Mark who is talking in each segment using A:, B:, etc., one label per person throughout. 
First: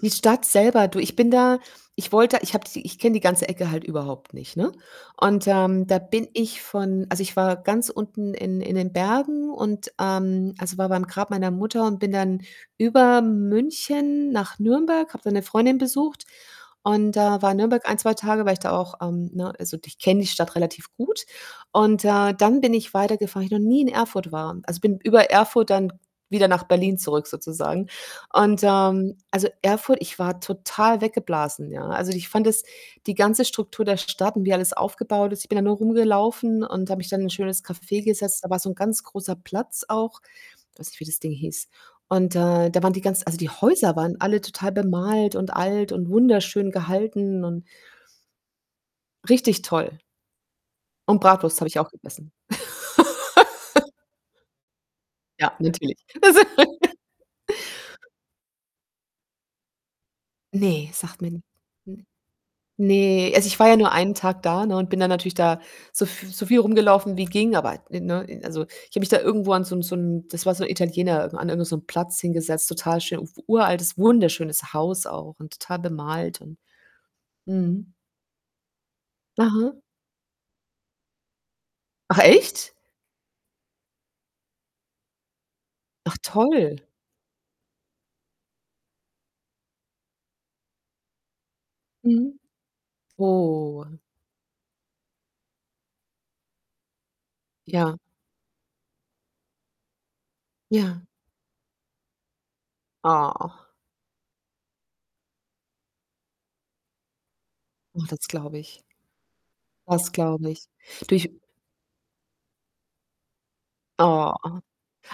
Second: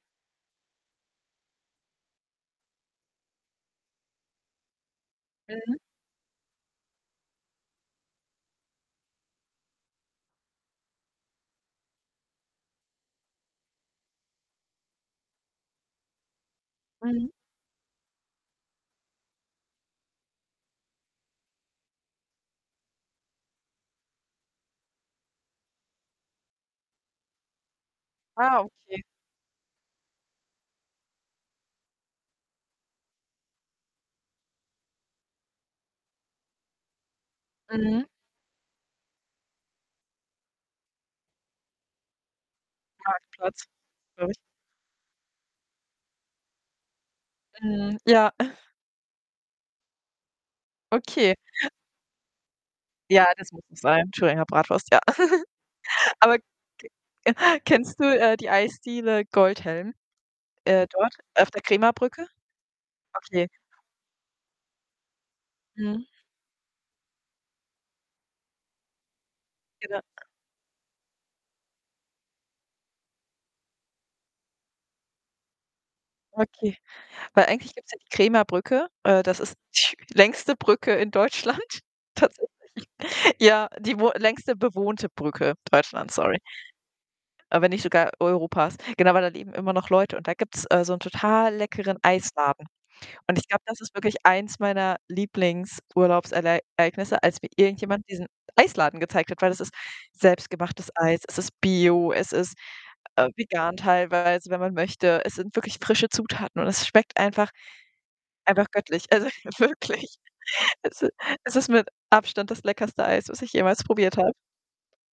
A: Die Stadt selber du, ich bin da ich wollte ich habe die ich kenne die ganze Ecke halt überhaupt nicht, ne, und
B: Mhm.
A: ähm, da bin ich von also, ich war ganz unten in in den Bergen und ähm, also, war bei meinem Grab meiner Mutter und bin dann über München nach Nürnberg, habe da 'ne Freundin besucht und, äh,
B: Mhm.
A: war in Nürnberg 1, 2 Tage, weil ich da auch, ähm, ne also, ich kenne die Stadt relativ gut und, äh, dann bin ich weitergefahren, weil ich noch nie in Erfurt war. Also, bin über Erfurt dann wieder nach Berlin zurück sozusagen
B: Ah,
A: und,
B: okay.
A: ähm, also, Erfurt ich war total weggeblasen, ja. Also, ich fand das die ganze Struktur der Stadt und wie alles aufgebaut ist ich bin da nur rumgelaufen und habe mich dann in ein schönes Café
B: Mhm.
A: gesetzt. Da war so 'n ganz großer Platz auch. Weiß nicht, wie das Ding hieß. Und, äh, da waren die ganz also, die
B: Marktplatz.
A: Häuser waren
B: [unintelligible]
A: alle total bemalt und alt und wunderschön gehalten und
B: Mhm, ja.
A: Richtig toll. Und
B: Okay.
A: Bratwurst habe ich auch gegessen.
B: Ja, das muss [unintelligible] sein. Thüringer Bratwurst, ja.
A: Ja, natürlich.
B: Aber
A: Also
B: ke kennst du, äh, die Eisdiele Goldhelm, äh,
A: Ne,
B: dort
A: sagt mir n
B: auf der
A: [unintelligible]
B: Krämerbrücke?
A: ne, also,
B: Okay.
A: ich war ja nur 1 Tag da, ne, und bin dann natürlich da
B: Mhm.
A: so f so viel rumgelaufen wie ging, aber ne ne also, ich habe mich da irgendwo an so 'n so
B: [unintelligible]
A: 'n das war so 'n Italiener, an irgend so 'nem Platz hingesetzt, total schön uf uraltes, wunderschönes Haus auch und total bemalt und
B: Okay, weil eigentlich gibt's
A: mhm.
B: ja die Krämerbrücke. Äh, das ist
A: Aha.
B: die längste Brücke in Deutschland
A: Ach,
B: tatsächlich.
A: echt?
B: Ja, die wo längste bewohnte Brücke Deutschlands,
A: Ach
B: sorry.
A: toll.
B: Äh, wenn nicht sogar Europas. Genau, weil da leben immer noch Leute und da gibt's, äh, so 'n total leckeren
A: Mhm.
B: Eisladen und ich glaube, das
A: Oh.
B: ist wirklich eins meiner Lieblingsurlaubsereignisse, als mir
A: Ja.
B: irgendjemand diesen Eisladen gezeigt hat, weil das ist selbstgemachtes
A: Ja.
B: Eis. Es ist bio, es ist, äh,
A: Ach.
B: vegan teilweise, wenn man möchte. Es sind wirklich frische Zutaten und es schmeckt einfach
A: Oh, das glaube
B: einfach
A: ich
B: göttlich, also,
A: das
B: wirklich.
A: glaube ich.
B: Es i
A: Du ich
B: es ist mit Abstand das leckerste Eis, was ich jemals probiert habe.
A: Ah.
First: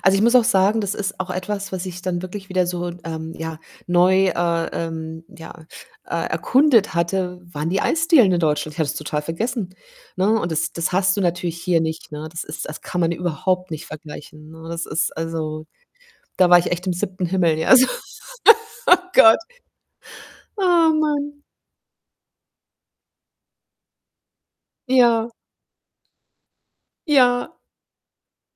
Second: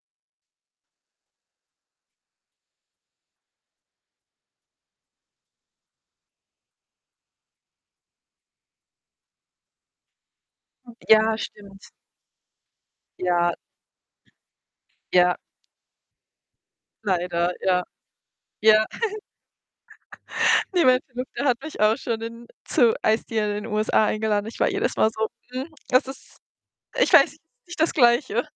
A: Also, ich muss auch sagen, das ist auch etwas, was ich dann wirklich wieder so, ähm, ja, neu, äh, ähm, ja, äh, erkundet hatte waren die Eisdielen in Deutschland. Ich hatte das total vergessen, ne, und das das
B: Mhm,
A: hast du
B: ja,
A: natürlich hier
B: stimmt.
A: nicht, ne? Das ist das kann man
B: Ja.
A: überhaupt nicht vergleichen, ne? Das ist,
B: Ja.
A: also da war ich echt im 7.
B: Leider,
A: Himmel, ja,
B: ja,
A: so
B: ja.
A: Gott. Oh Mann.
B: [unintelligible] hat mich auch schon in zu Eisdielen in USA eingeladen. Ich war jedes Mal
A: Ja.
B: so: „Mhm, es ist ich weiß
A: Ja.
B: [unintelligible] nicht das Gleiche.“